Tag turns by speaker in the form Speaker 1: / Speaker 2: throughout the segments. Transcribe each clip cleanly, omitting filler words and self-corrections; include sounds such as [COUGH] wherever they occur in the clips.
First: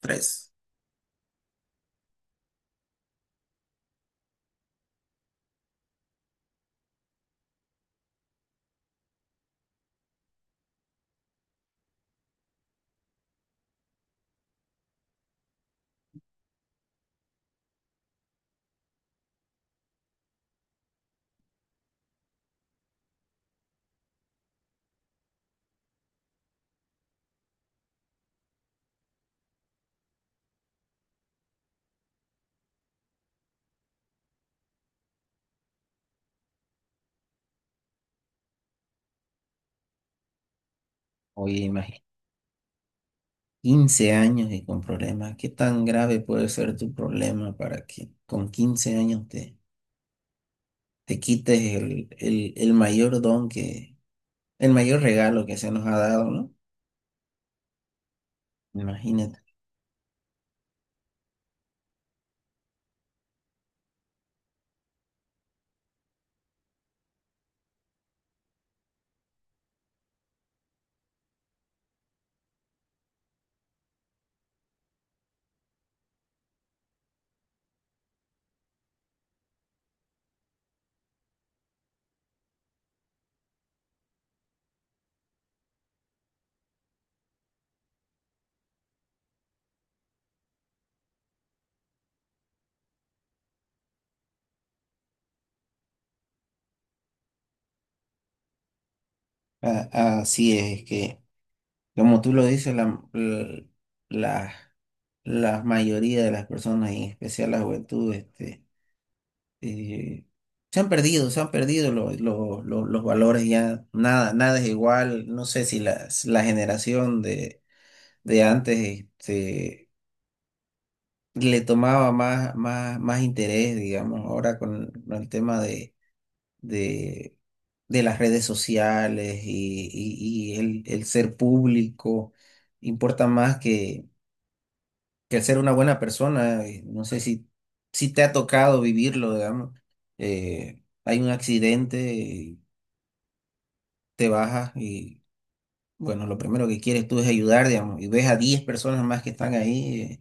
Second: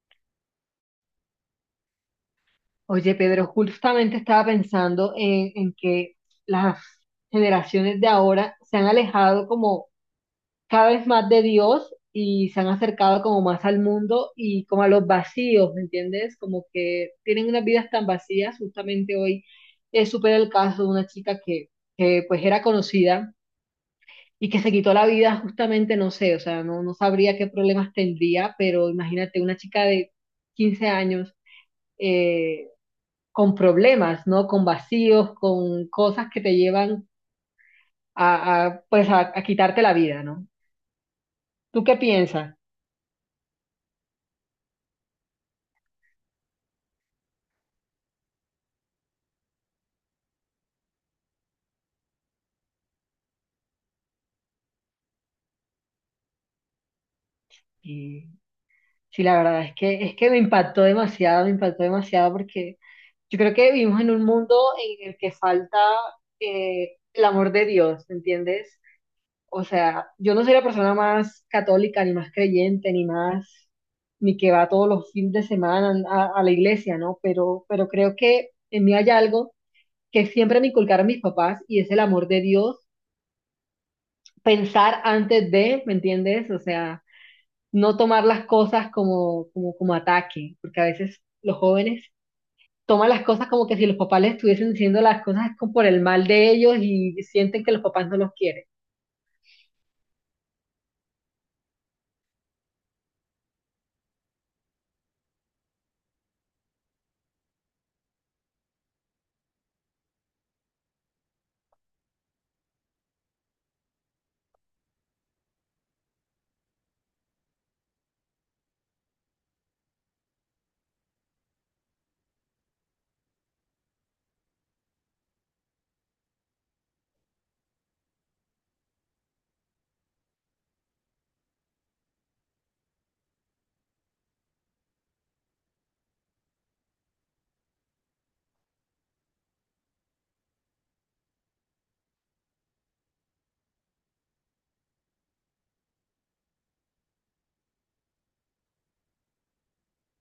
Speaker 1: Tres.
Speaker 2: Oye, Pedro, justamente estaba pensando en que las generaciones de ahora se han alejado como cada vez más de Dios y se han acercado como más al mundo y como a los vacíos, ¿me entiendes? Como que tienen unas vidas tan vacías. Justamente hoy supe el caso de una chica que pues era conocida y que se quitó la vida justamente, no sé, o sea, no sabría qué problemas tendría, pero imagínate una chica de 15 años eh, con problemas, ¿no? Con vacíos, con cosas que te llevan a quitarte la vida, ¿no?
Speaker 1: Oye,
Speaker 2: ¿Tú qué
Speaker 1: imagínate,
Speaker 2: piensas?
Speaker 1: 15 años y con problemas. ¿Qué tan grave puede ser tu problema para que con 15 años te quites el mayor regalo que se nos ha dado? ¿No?
Speaker 2: Y sí, la
Speaker 1: Imagínate.
Speaker 2: verdad es que me impactó demasiado porque yo creo que vivimos en un mundo en el que falta el amor de Dios, ¿entiendes? O sea, yo no soy la persona más católica, ni más creyente, ni que va todos los fines de semana a la iglesia, ¿no? Pero creo que en mí hay algo que siempre me inculcaron mis papás y es el amor de Dios, pensar antes de, ¿me entiendes? O sea, no tomar las cosas como ataque, porque a veces los jóvenes toman las cosas como que si los papás les estuviesen diciendo las cosas como por el mal de ellos y sienten que los papás no los quieren.
Speaker 1: Así es que, como tú lo dices, la, la mayoría de las personas, y en especial la juventud, eh, se han perdido los valores. Ya nada, nada es igual. No sé si la generación de antes, le tomaba más interés, digamos. Ahora con el tema de, de las redes sociales y el ser público, importa más que el ser una buena persona. No sé si te ha tocado vivirlo, digamos, hay un accidente, y te bajas y, bueno, lo primero que quieres tú es ayudar, digamos, y ves a 10 personas más que están ahí,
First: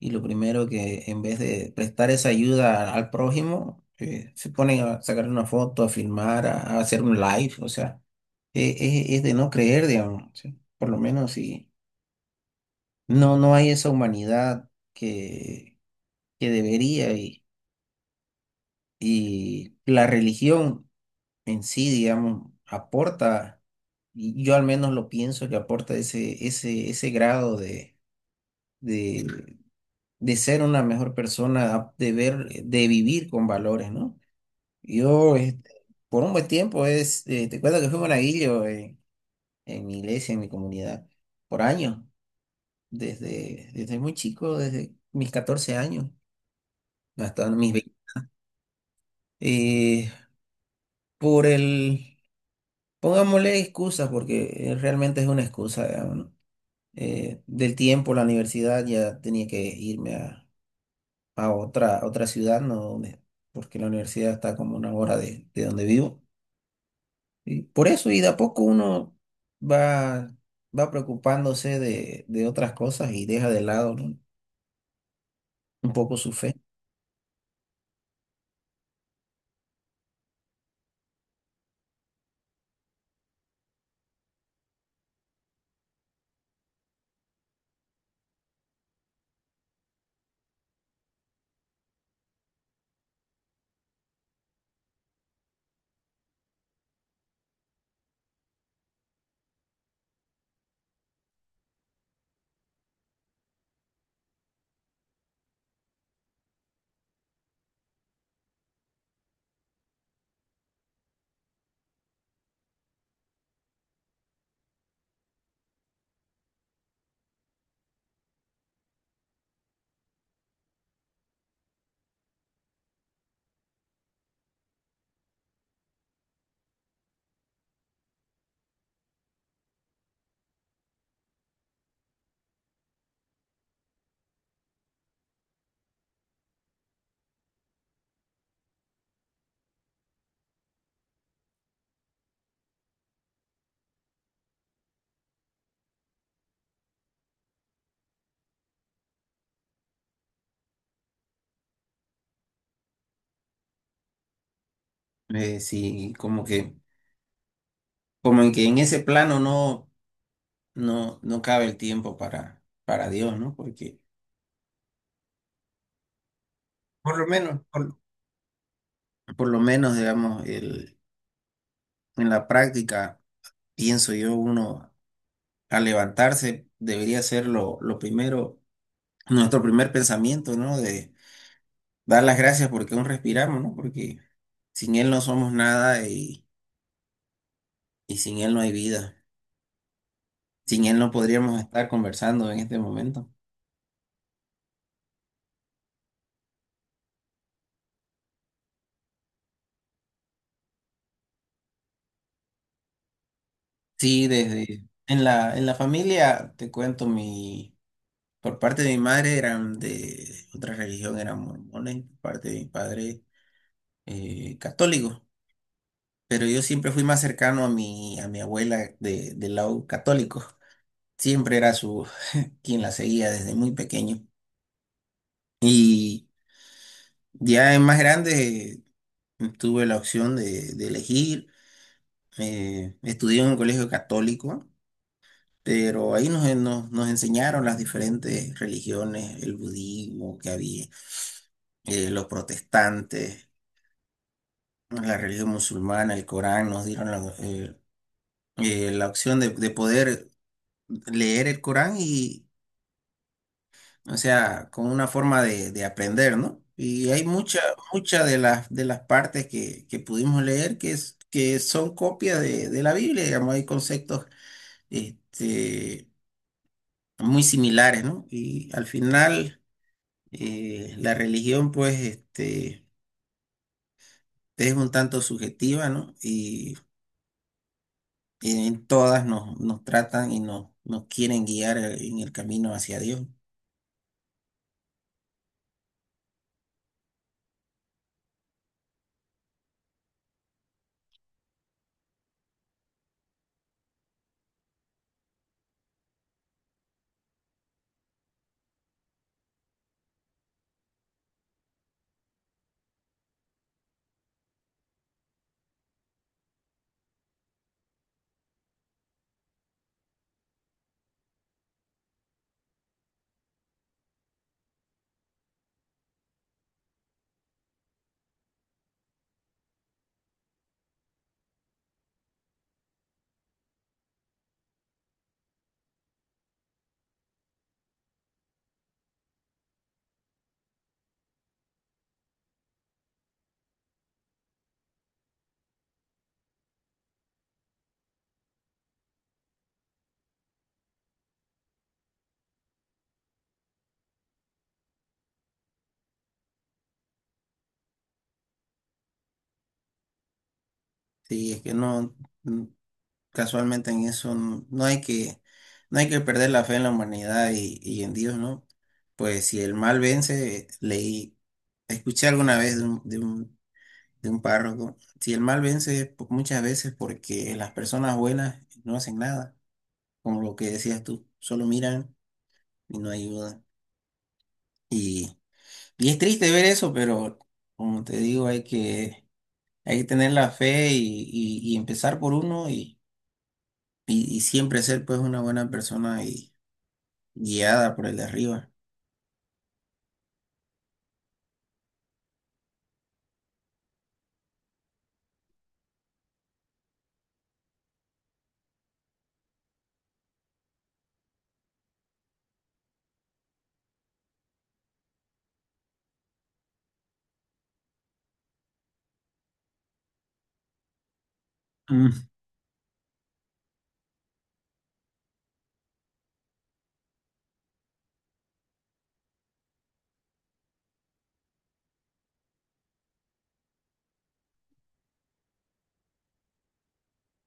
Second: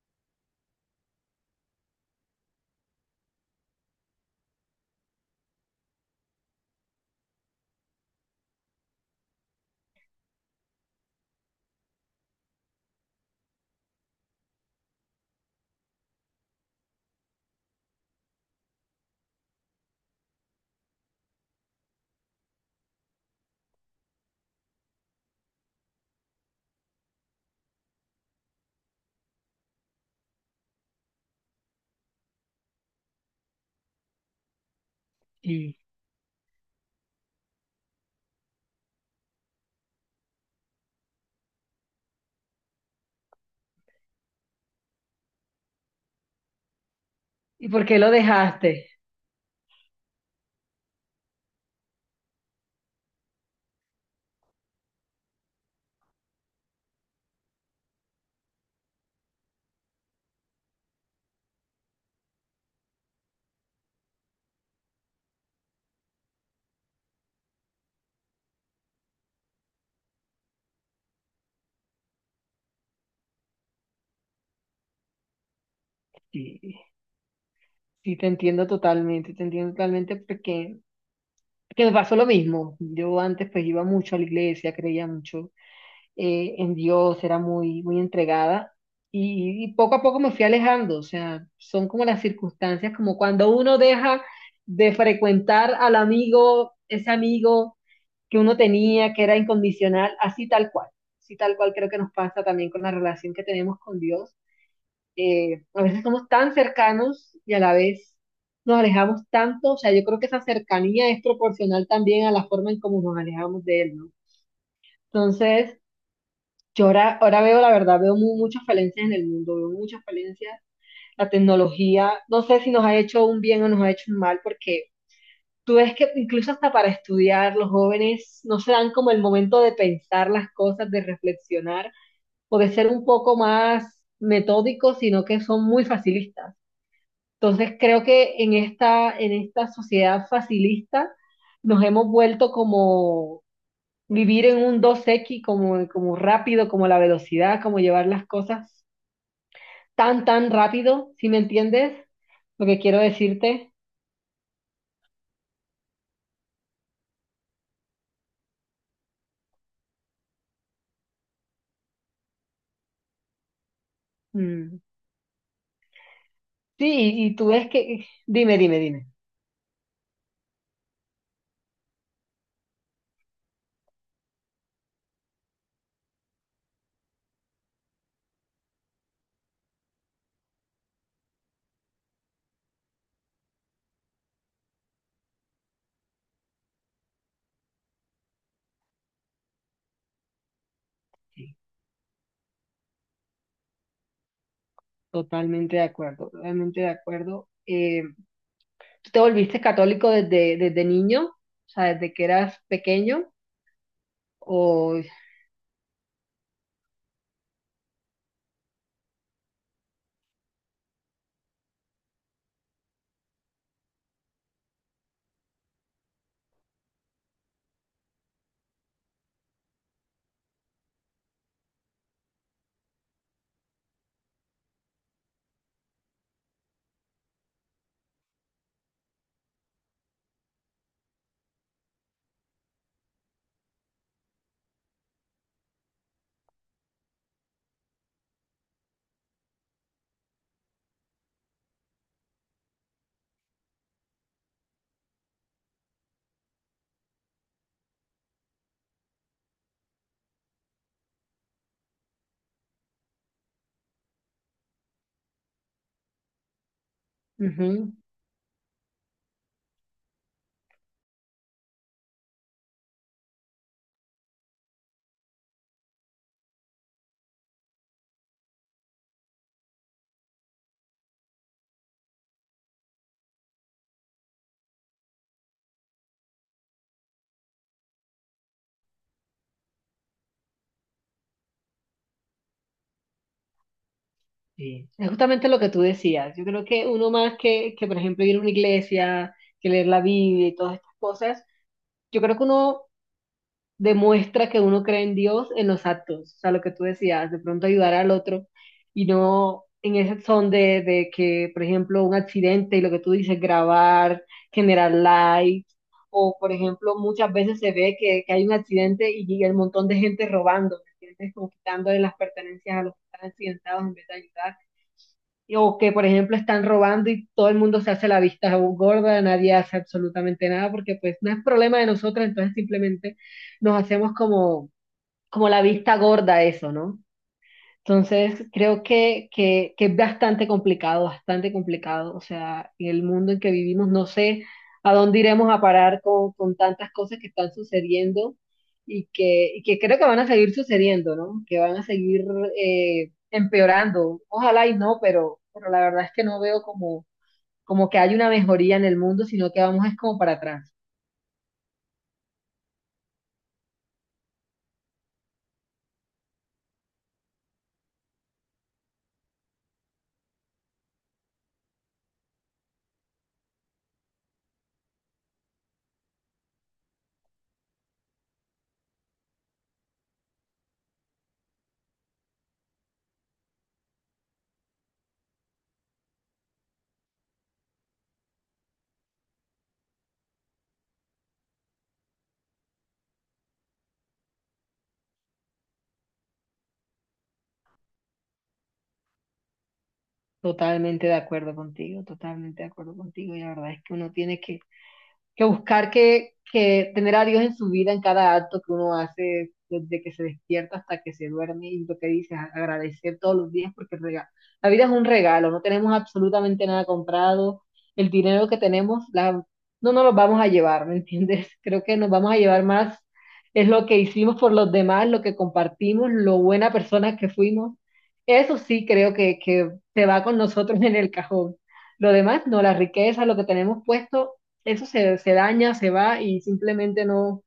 Speaker 1: y lo primero, que en vez de prestar esa ayuda al prójimo, se ponen a sacar una foto, a filmar, a hacer un live. O sea, es de no creer, digamos, ¿sí? Por lo menos, si no hay esa humanidad que debería. Y la religión en sí, digamos, aporta, y yo al menos lo pienso, que aporta ese grado de, de ser una mejor persona, de vivir con valores, ¿no? Yo,
Speaker 2: ¿Y,
Speaker 1: por un buen tiempo, te cuento que fui monaguillo en mi iglesia, en mi comunidad, por años, desde muy chico, desde mis 14 años hasta
Speaker 2: ¿Y
Speaker 1: mis
Speaker 2: por
Speaker 1: 20.
Speaker 2: qué lo dejaste?
Speaker 1: Eh, por el Pongámosle excusas porque, realmente es una excusa, digamos, ¿no? Del tiempo, la universidad, ya tenía que irme a otra ciudad, ¿no? Porque la universidad está como 1 hora de donde vivo. Y por eso, y de a poco uno va, va preocupándose de otras cosas, y deja de lado, ¿no?, un poco su fe.
Speaker 2: Sí, sí, te entiendo totalmente porque que me pasó lo mismo. Yo antes pues iba mucho a la iglesia, creía mucho en Dios, era muy entregada y poco a poco me fui alejando, o sea, son como las circunstancias, como cuando uno deja de frecuentar al amigo, ese amigo que uno tenía, que era incondicional, así tal cual creo que nos pasa también con la relación que tenemos con Dios. A veces somos tan cercanos y a la vez nos alejamos tanto, o sea, yo creo que esa cercanía es proporcional también a la forma en cómo nos alejamos de Él, ¿no? Entonces, ahora veo, la verdad, veo muchas falencias en el mundo, veo muchas falencias. La tecnología, no sé si nos ha hecho un bien o nos ha hecho un mal, porque tú ves que incluso hasta para estudiar, los jóvenes no se dan como el momento de pensar las cosas, de reflexionar o de ser un poco más metódicos, sino que son muy facilistas. Entonces creo que en esta sociedad facilista nos hemos vuelto como vivir en un dos x como rápido, como la velocidad, como llevar las cosas tan rápido, ¿si me entiendes? Lo que quiero decirte.
Speaker 1: Sí, como que, como en que en ese plano no cabe el tiempo para Dios, ¿no? Porque,
Speaker 2: Mm.
Speaker 1: por lo
Speaker 2: Y tú
Speaker 1: menos,
Speaker 2: ves
Speaker 1: por,
Speaker 2: que... Dime, dime, dime.
Speaker 1: por lo menos, digamos, en la práctica, pienso yo, uno al levantarse debería ser lo primero, nuestro primer pensamiento, ¿no? De dar las gracias porque aún respiramos, ¿no? Porque sin él no somos nada, y sin él no hay vida. Sin él no
Speaker 2: Sí,
Speaker 1: podríamos estar conversando en este momento.
Speaker 2: totalmente de acuerdo, totalmente de acuerdo. ¿Tú te volviste católico desde niño? O sea, desde que eras pequeño.
Speaker 1: Sí, desde
Speaker 2: O...
Speaker 1: en la familia, te cuento, por parte de mi madre eran de otra religión, eran mormones. Por parte de mi padre, católicos. Pero yo siempre fui más cercano a mi abuela del lado católico. Siempre era su quien la seguía desde muy pequeño. Y ya en más grande, tuve la opción de elegir. Estudié en un colegio católico, pero ahí nos enseñaron las diferentes religiones: el budismo que había, los protestantes, la religión musulmana, el Corán. Nos dieron la opción de poder leer el Corán o sea, como una forma de aprender, ¿no? Y hay mucha,
Speaker 2: Ujú,
Speaker 1: mucha de las partes que pudimos leer que son copias de la Biblia, digamos. Hay conceptos este, muy similares, ¿no? Y al final, la religión, pues, es un tanto subjetiva, ¿no? Y en todas nos tratan y nos quieren guiar en el camino hacia Dios.
Speaker 2: sí. Es justamente lo que tú decías. Yo creo que uno más por ejemplo, ir a una iglesia, que leer la Biblia y todas estas cosas, yo creo que uno demuestra que uno cree en Dios en los actos, o sea, lo que tú decías, de pronto ayudar al otro y no en ese son de que, por ejemplo, un accidente y lo que tú dices, grabar, generar likes, o por ejemplo, muchas veces se ve que hay un accidente y llega el montón de gente robando, ¿me entiendes? Como quitándole las pertenencias a los que están accidentados en vez de ayudar o que, por ejemplo, están robando y todo el mundo se hace la vista gorda, nadie hace absolutamente nada, porque pues no es problema de nosotros, entonces simplemente nos hacemos como, como la vista gorda a eso, ¿no? Entonces, creo que es bastante complicado, bastante complicado. O sea, en el mundo en que vivimos, no sé a dónde iremos a parar con tantas cosas que están sucediendo y que creo que van a seguir sucediendo, ¿no? Que van a seguir empeorando. Ojalá y no, pero la verdad es que no veo como, como que hay una mejoría en el mundo, sino que vamos es como para atrás.
Speaker 1: Sí, es que no. Casualmente en eso no hay que perder la fe en la humanidad y en Dios, ¿no? Pues si el mal vence, escuché alguna vez de un de un, de un párroco, si el mal vence, muchas veces, porque las personas buenas no hacen nada, como lo que decías tú, solo miran y no ayudan. Y, y es triste ver eso, pero como te digo, hay que tener la fe y empezar por uno, y siempre ser, pues, una buena persona y guiada por el de arriba.
Speaker 2: Totalmente de acuerdo contigo, totalmente de acuerdo contigo. Y la verdad es que uno tiene que buscar que tener a Dios en su vida en cada acto que uno hace, desde que se despierta hasta que se duerme, y lo que dices, agradecer todos los días, porque la vida es un regalo, no tenemos absolutamente nada comprado, el dinero que tenemos la, no nos lo vamos a llevar, ¿me entiendes? [LAUGHS] Creo que nos
Speaker 1: Mm.
Speaker 2: vamos a llevar más, es lo que hicimos por los demás, lo que compartimos, lo buena persona que fuimos, eso sí creo que se va con nosotros en el cajón. Lo demás, no, la riqueza, lo que tenemos puesto, se daña, se va y simplemente no,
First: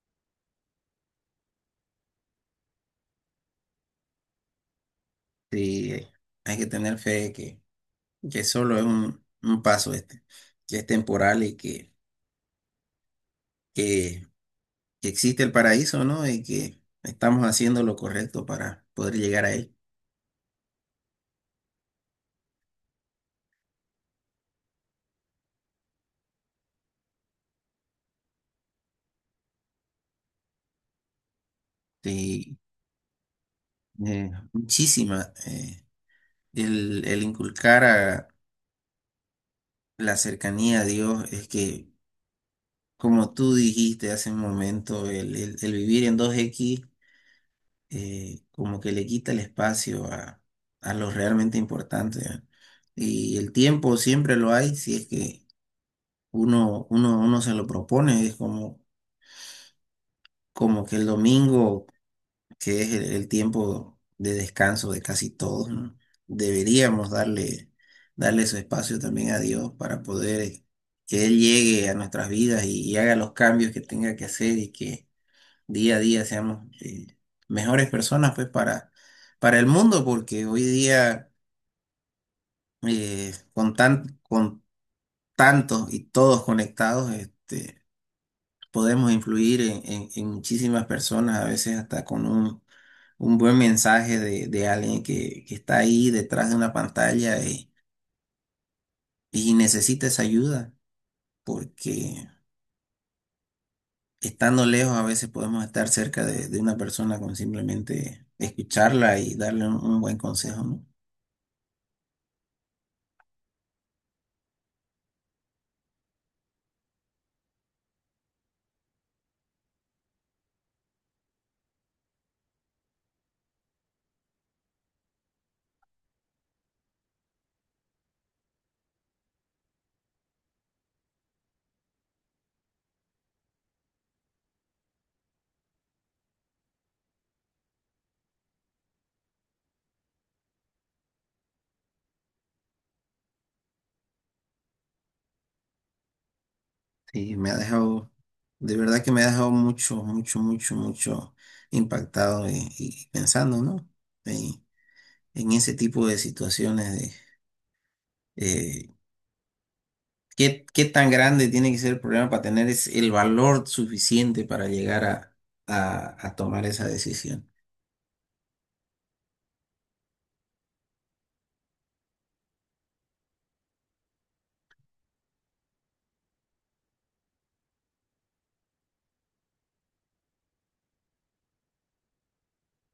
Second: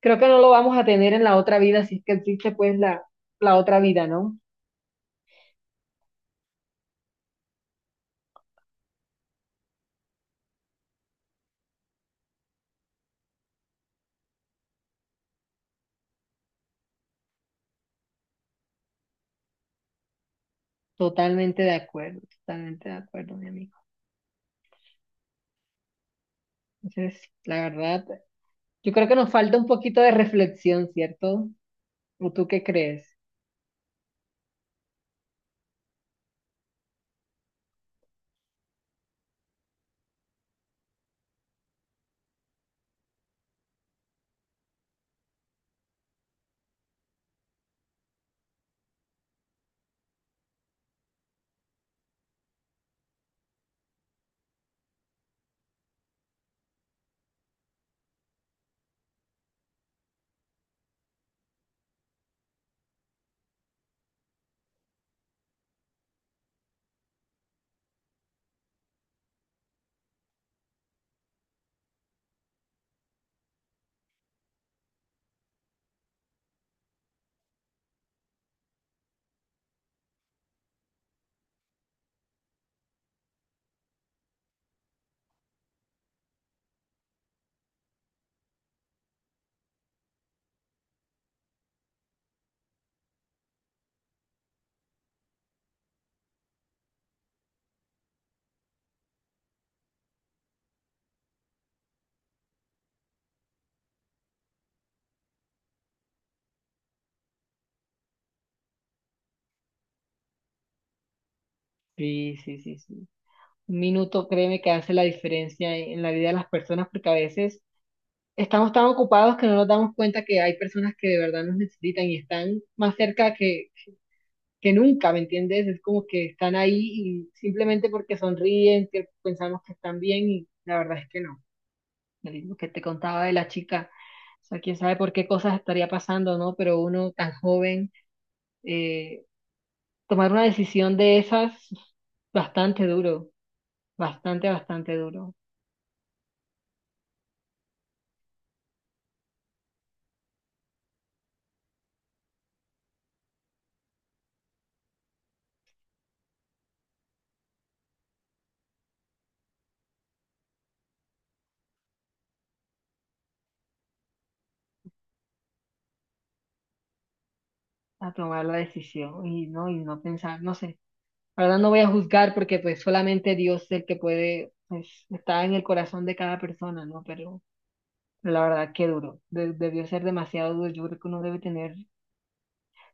Speaker 2: creo que no lo vamos a tener en la otra vida, si es que existe la otra vida, ¿no?
Speaker 1: Sí, hay que tener fe de que solo es un paso, que es temporal y que, que existe el paraíso, ¿no? Y que estamos haciendo lo correcto para poder llegar a él.
Speaker 2: Totalmente de acuerdo, mi amigo. Entonces, la verdad, yo creo que nos falta un poquito de reflexión, ¿cierto? ¿O tú
Speaker 1: Sí,
Speaker 2: qué crees?
Speaker 1: muchísima. El inculcar a la cercanía a Dios es que, como tú dijiste hace un momento, el vivir en 2x, como que le quita el espacio a lo realmente importante, ¿eh? Y el tiempo siempre lo hay, si es que uno se lo propone. Es como que el domingo, que es el tiempo de descanso de casi todos, ¿no? Deberíamos darle su espacio también a Dios para poder, que Él llegue a nuestras vidas y haga los cambios que tenga que hacer, y que día a día seamos, mejores personas, pues, para el mundo, porque hoy día, con tantos y todos conectados, podemos influir en muchísimas personas, a veces hasta con un buen mensaje de alguien que está ahí detrás de una pantalla y necesita esa ayuda, porque estando lejos a veces podemos estar cerca de una persona con simplemente escucharla y darle un buen consejo, ¿no?
Speaker 2: Sí, sí, sí, sí. Un minuto, créeme que hace la diferencia en la vida de las personas porque a veces estamos tan ocupados que no nos damos cuenta que hay personas que de verdad nos necesitan y están más cerca que nunca, ¿me entiendes? Es como que están ahí y simplemente porque sonríen, que pensamos que están bien y la verdad es que no. Lo mismo que te contaba de la chica, o sea, quién sabe por qué cosas estaría pasando, ¿no? Pero uno tan joven, eh, tomar una decisión de esas, bastante duro, bastante, bastante duro
Speaker 1: Sí, de verdad que me ha dejado mucho, mucho, mucho, mucho impactado y pensando, ¿no? En, en ese tipo de situaciones de ¿qué tan grande tiene que ser el problema para tener es el valor suficiente para llegar a tomar esa decisión?
Speaker 2: a tomar la decisión y no pensar, no sé. La verdad no voy a juzgar porque pues solamente Dios es el que puede, pues está en el corazón de cada persona, ¿no? Pero la verdad, qué duro. Debió ser demasiado duro. Yo creo que uno debe tener.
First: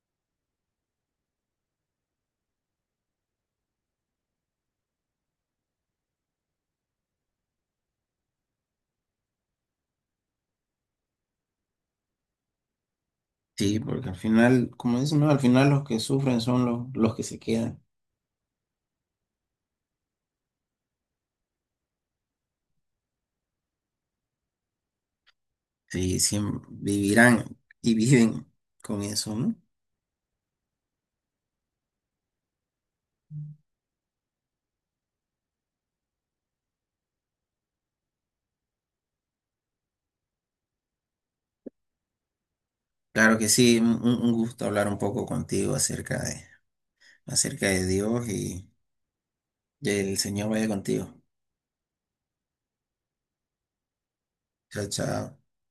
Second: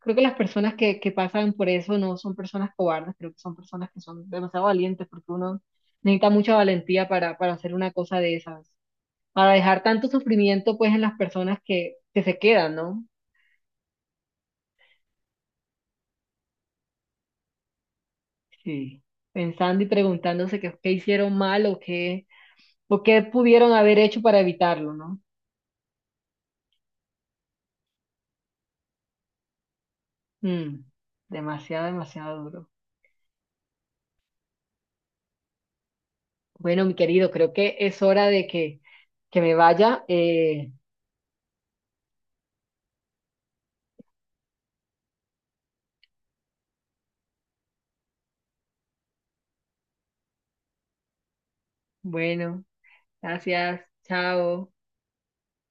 Speaker 2: Creo que las personas que pasan por eso no son personas cobardes, creo que son personas que son demasiado valientes, porque uno necesita mucha valentía para hacer una cosa de esas, para dejar tanto sufrimiento pues en las personas que se quedan, ¿no?
Speaker 1: Sí, porque al final, como dicen, ¿no? Al final los que sufren son los que se quedan.
Speaker 2: Sí. Pensando y preguntándose qué hicieron mal o qué pudieron haber hecho para evitarlo, ¿no?
Speaker 1: Sí, sí, vivirán y viven con eso, ¿no?
Speaker 2: Mm, demasiado, demasiado duro. Bueno, mi querido, creo que es hora que me vaya.
Speaker 1: Claro que sí, un gusto hablar un poco contigo acerca de Dios, y que el Señor vaya contigo.
Speaker 2: Bueno, gracias. Chao.
Speaker 1: Chao, chao.